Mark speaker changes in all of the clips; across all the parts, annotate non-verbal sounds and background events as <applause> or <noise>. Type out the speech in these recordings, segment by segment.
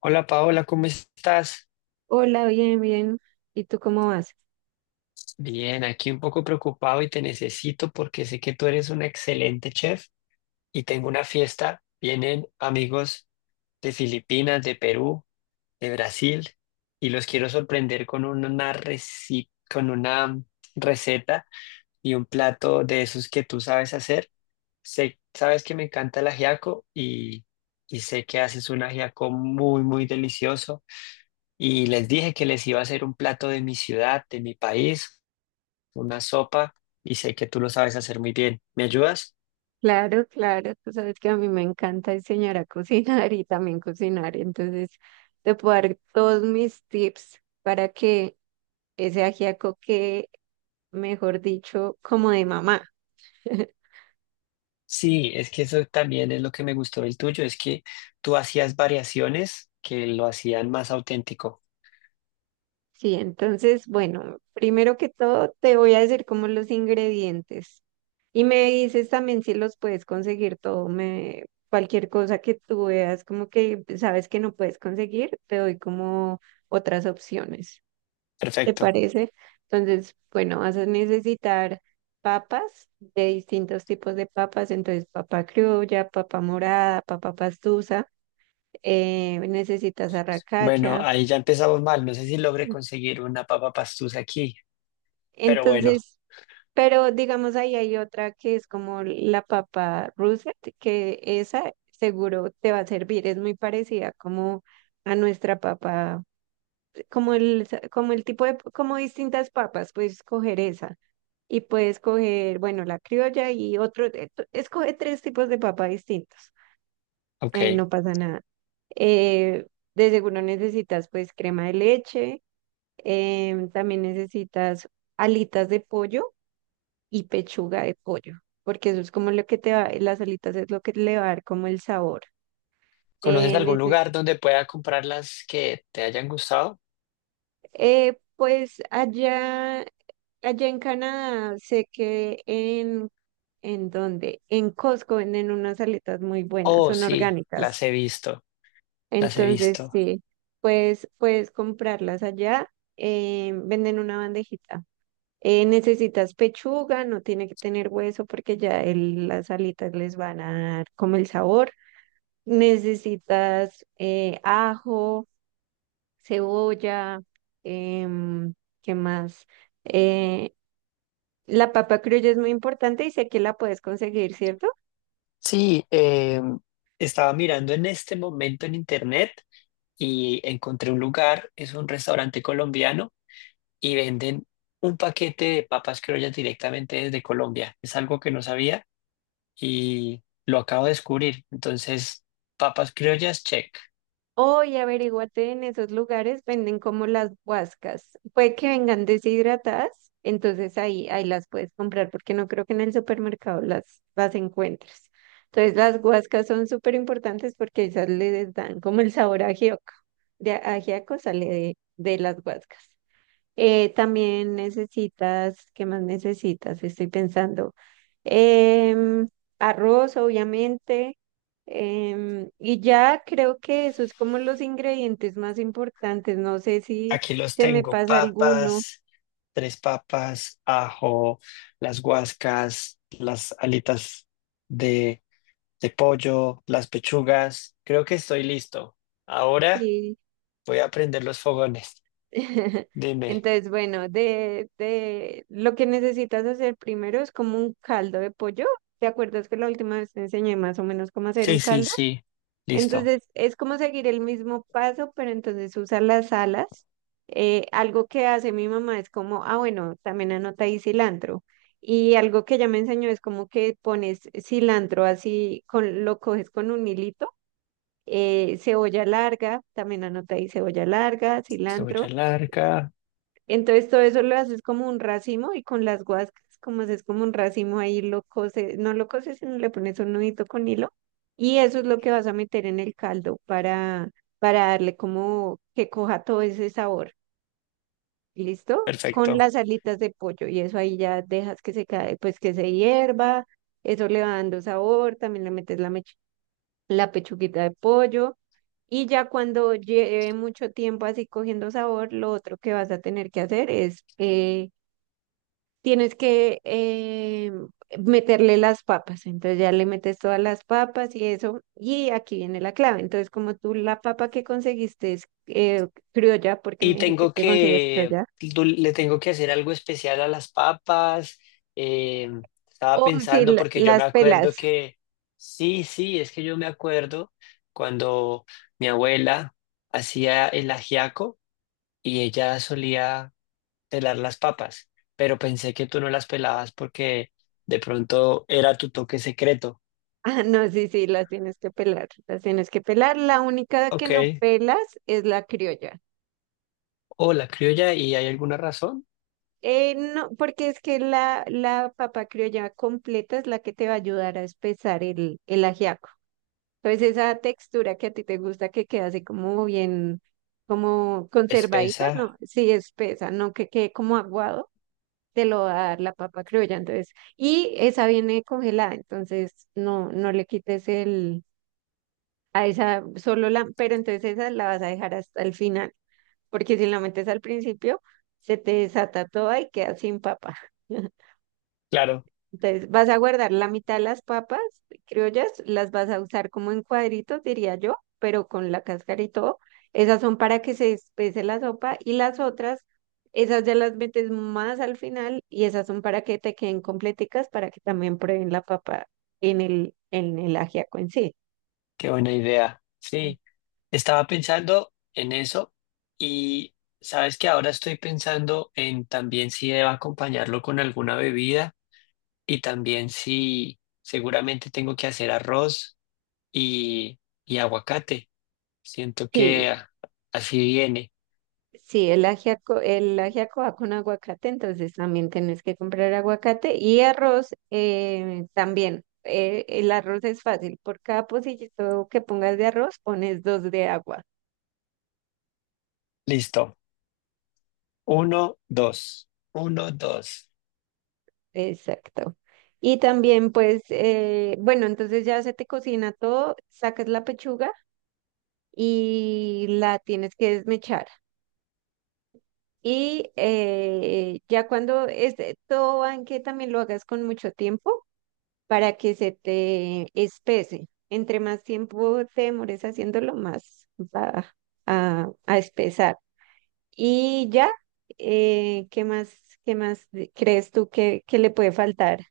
Speaker 1: Hola Paola, ¿cómo estás?
Speaker 2: Hola, bien, bien. ¿Y tú cómo vas?
Speaker 1: Bien, aquí un poco preocupado y te necesito porque sé que tú eres una excelente chef y tengo una fiesta. Vienen amigos de Filipinas, de Perú, de Brasil y los quiero sorprender con con una receta y un plato de esos que tú sabes hacer. Sé, sabes que me encanta el ajiaco y sé que haces un ajiaco muy, muy delicioso. Y les dije que les iba a hacer un plato de mi ciudad, de mi país, una sopa, y sé que tú lo sabes hacer muy bien. ¿Me ayudas?
Speaker 2: Claro, claro. Tú sabes que a mí me encanta enseñar a cocinar y también cocinar. Entonces, te puedo dar todos mis tips para que ese ajiaco quede, mejor dicho, como de mamá. <laughs>
Speaker 1: Sí, es que eso también es lo que me gustó del tuyo, es que tú hacías variaciones que lo hacían más auténtico.
Speaker 2: Sí, entonces, bueno, primero que todo te voy a decir como los ingredientes. Y me dices también si los puedes conseguir todo, cualquier cosa que tú veas, como que sabes que no puedes conseguir, te doy como otras opciones, ¿te
Speaker 1: Perfecto.
Speaker 2: parece? Entonces, bueno, vas a necesitar papas de distintos tipos de papas, entonces papa criolla, papa morada, papa pastusa, necesitas
Speaker 1: Bueno,
Speaker 2: arracacha.
Speaker 1: ahí ya empezamos mal. No sé si logré conseguir una papa pastusa aquí, pero bueno,
Speaker 2: Entonces, pero digamos ahí hay otra que es como la papa russet que esa seguro te va a servir, es muy parecida como a nuestra papa, como como el tipo de, como distintas papas, puedes escoger esa y puedes coger, bueno, la criolla y otro, escoge tres tipos de papa distintos, ahí
Speaker 1: ok.
Speaker 2: no pasa nada. Eh, de seguro necesitas pues crema de leche, también necesitas alitas de pollo y pechuga de pollo, porque eso es como lo que te va, las alitas es lo que le va a dar como el sabor.
Speaker 1: ¿Conoces
Speaker 2: Eh,
Speaker 1: algún
Speaker 2: neces-
Speaker 1: lugar donde pueda comprar las que te hayan gustado?
Speaker 2: pues allá, allá en Canadá, sé que ¿en dónde? En Costco venden unas alitas muy buenas,
Speaker 1: Oh,
Speaker 2: son
Speaker 1: sí, las
Speaker 2: orgánicas.
Speaker 1: he visto, las he
Speaker 2: Entonces,
Speaker 1: visto.
Speaker 2: sí, pues puedes comprarlas allá, venden una bandejita. Necesitas pechuga, no tiene que tener hueso porque ya las alitas les van a dar como el sabor. Necesitas ajo, cebolla, em, ¿qué más? Eh, la papa criolla es muy importante y sé que la puedes conseguir, ¿cierto?
Speaker 1: Sí, estaba mirando en este momento en internet y encontré un lugar, es un restaurante colombiano y venden un paquete de papas criollas directamente desde Colombia. Es algo que no sabía y lo acabo de descubrir. Entonces, papas criollas, check.
Speaker 2: O y averíguate en esos lugares, venden como las guascas. Puede que vengan deshidratadas, entonces ahí las puedes comprar porque no creo que en el supermercado las encuentres. Entonces las guascas son súper importantes porque esas les dan como el sabor a ajíaco. De ajíaco sale de las guascas. También necesitas, ¿qué más necesitas? Estoy pensando. em, arroz, obviamente. Y ya creo que eso es como los ingredientes más importantes. No sé si
Speaker 1: Aquí los
Speaker 2: se me
Speaker 1: tengo,
Speaker 2: pasa alguno.
Speaker 1: papas, tres papas, ajo, las guascas, las alitas de pollo, las pechugas. Creo que estoy listo. Ahora
Speaker 2: Sí.
Speaker 1: voy a prender los fogones.
Speaker 2: <laughs>
Speaker 1: Dime.
Speaker 2: Entonces, bueno, de lo que necesitas hacer primero es como un caldo de pollo. ¿Te acuerdas que la última vez te enseñé más o menos cómo hacer un
Speaker 1: Sí, sí,
Speaker 2: caldo?
Speaker 1: sí. Listo.
Speaker 2: Entonces es como seguir el mismo paso, pero entonces usa las alas. Algo que hace mi mamá es como, ah, bueno, también anota ahí cilantro. Y algo que ella me enseñó es como que pones cilantro así, con, lo coges con un hilito, cebolla larga, también anota ahí cebolla larga,
Speaker 1: Cebolla
Speaker 2: cilantro.
Speaker 1: larga.
Speaker 2: Entonces todo eso lo haces como un racimo y con las guascas, como haces como un racimo ahí lo cose, no lo coses, sino le pones un nudito con hilo y eso es lo que vas a meter en el caldo para darle como que coja todo ese sabor. ¿Listo? Con
Speaker 1: Perfecto.
Speaker 2: las alitas de pollo y eso ahí ya dejas que se cae, pues que se hierva, eso le va dando sabor, también le metes la pechuguita de pollo. Y ya cuando lleve mucho tiempo así cogiendo sabor, lo otro que vas a tener que hacer es tienes que meterle las papas. Entonces ya le metes todas las papas y eso. Y aquí viene la clave. Entonces, como tú la papa que conseguiste es criolla, porque
Speaker 1: Y
Speaker 2: me dijiste
Speaker 1: tengo
Speaker 2: que consigues
Speaker 1: que,
Speaker 2: criolla,
Speaker 1: le tengo que hacer algo especial a las papas. eh, Estaba
Speaker 2: o si
Speaker 1: pensando porque yo me
Speaker 2: las pelas.
Speaker 1: acuerdo
Speaker 2: <laughs>
Speaker 1: que, sí, sí, es que yo me acuerdo cuando mi abuela hacía el ajiaco y ella solía pelar las papas, pero pensé que tú no las pelabas porque de pronto era tu toque secreto.
Speaker 2: Ah, no, sí, sí, las tienes que pelar, las tienes que pelar. La única que
Speaker 1: Ok.
Speaker 2: no pelas es la criolla.
Speaker 1: O la criolla, y hay alguna razón.
Speaker 2: No, porque es que la papa criolla completa es la que te va a ayudar a espesar el ajiaco. Entonces esa textura que a ti te gusta que queda así como bien, como conservadito,
Speaker 1: Espesa.
Speaker 2: no, sí espesa, no que quede como aguado, te lo va a dar la papa criolla, entonces, y esa viene congelada, entonces no le quites el, a esa solo la, pero entonces esa la vas a dejar hasta el final, porque si la metes al principio, se te desata toda y queda sin papa. <laughs>
Speaker 1: Claro,
Speaker 2: Entonces, vas a guardar la mitad de las papas criollas, las vas a usar como en cuadritos, diría yo, pero con la cáscara y todo. Esas son para que se espese la sopa y las otras, esas ya las metes más al final y esas son para que te queden completicas, para que también prueben la papa en en el ajiaco en sí.
Speaker 1: qué buena idea. Sí, estaba pensando en eso y sabes que ahora estoy pensando en también si debo acompañarlo con alguna bebida y también si seguramente tengo que hacer arroz y aguacate. Siento que
Speaker 2: Sí,
Speaker 1: así viene.
Speaker 2: sí, el ajiaco va con aguacate, entonces también tenés que comprar aguacate y arroz también. El arroz es fácil, por cada pocillito que pongas de arroz pones dos de agua.
Speaker 1: Listo. Uno, dos. Uno, dos.
Speaker 2: Exacto. Y también pues, bueno, entonces ya se te cocina todo, sacas la pechuga y la tienes que desmechar. Y ya cuando este, todo va en que también lo hagas con mucho tiempo para que se te espese. Entre más tiempo te demores haciéndolo, más va a espesar. Y ya, eh, ¿qué más, qué más crees tú que le puede faltar?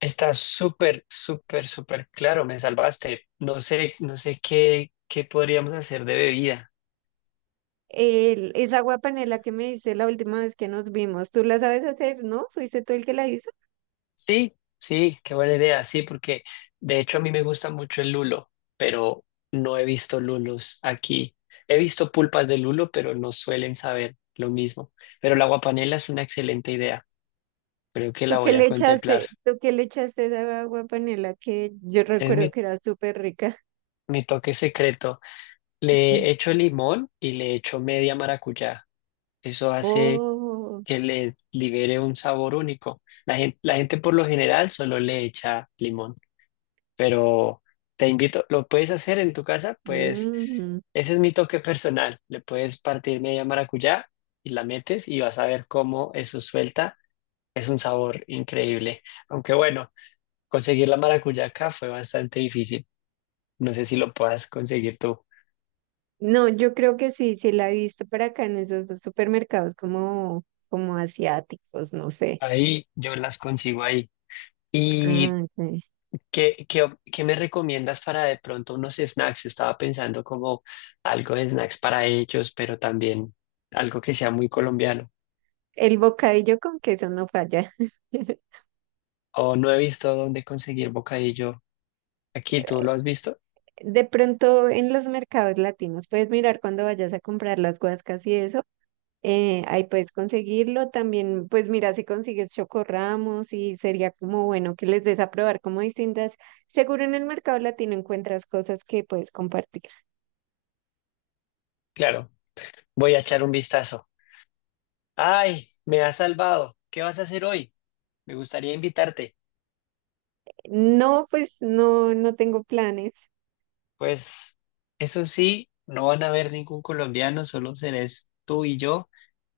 Speaker 1: Está súper, súper, súper claro. Me salvaste. No sé, no sé qué, qué podríamos hacer de bebida.
Speaker 2: El, esa agua panela que me hice la última vez que nos vimos, ¿tú la sabes hacer, no? ¿Fuiste tú el que la hizo?
Speaker 1: Sí, sí, qué buena idea. Sí, porque de hecho a mí me gusta mucho el lulo, pero no he visto lulos aquí. He visto pulpas de lulo, pero no suelen saber lo mismo. Pero la guapanela es una excelente idea. Creo que la
Speaker 2: ¿Tú qué
Speaker 1: voy a
Speaker 2: le
Speaker 1: contemplar.
Speaker 2: echaste, tú qué le echaste a esa agua panela que yo
Speaker 1: Es
Speaker 2: recuerdo que era súper rica?
Speaker 1: mi toque secreto. Le
Speaker 2: <laughs>
Speaker 1: echo limón y le echo media maracuyá. Eso hace
Speaker 2: Oh,
Speaker 1: que le libere un sabor único. La gente por lo general solo le echa limón, pero te invito, lo puedes hacer en tu casa, pues
Speaker 2: mm.
Speaker 1: ese es mi toque personal. Le puedes partir media maracuyá y la metes y vas a ver cómo eso suelta. Es un sabor increíble. Aunque bueno, conseguir la maracuyá acá fue bastante difícil. No sé si lo puedas conseguir tú.
Speaker 2: No, yo creo que sí, sí la he visto para acá en esos dos supermercados como, como asiáticos, no sé.
Speaker 1: Ahí yo las consigo ahí. Y
Speaker 2: Ah, ok.
Speaker 1: ¿qué, qué, qué me recomiendas para de pronto unos snacks? Estaba pensando como algo de snacks para ellos, pero también algo que sea muy colombiano.
Speaker 2: El bocadillo con queso no falla. <laughs>
Speaker 1: O no he visto dónde conseguir bocadillo. Aquí, ¿tú lo has visto?
Speaker 2: De pronto en los mercados latinos puedes mirar cuando vayas a comprar las guascas y eso, ahí puedes conseguirlo. También, pues mira si consigues chocorramos y sería como bueno que les des a probar como distintas. Seguro en el mercado latino encuentras cosas que puedes compartir.
Speaker 1: Claro, voy a echar un vistazo. ¡Ay, me has salvado! ¿Qué vas a hacer hoy? Me gustaría invitarte.
Speaker 2: No, pues no, no tengo planes.
Speaker 1: Pues eso sí, no van a ver ningún colombiano, solo serás tú y yo.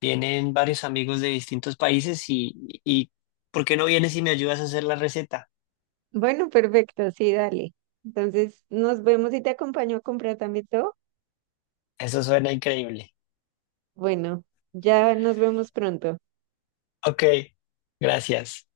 Speaker 1: Vienen varios amigos de distintos países y ¿por qué no vienes y me ayudas a hacer la receta?
Speaker 2: Bueno, perfecto, sí, dale. Entonces, nos vemos y te acompaño a comprar también todo.
Speaker 1: Eso suena increíble.
Speaker 2: Bueno, ya nos vemos pronto.
Speaker 1: Ok, gracias.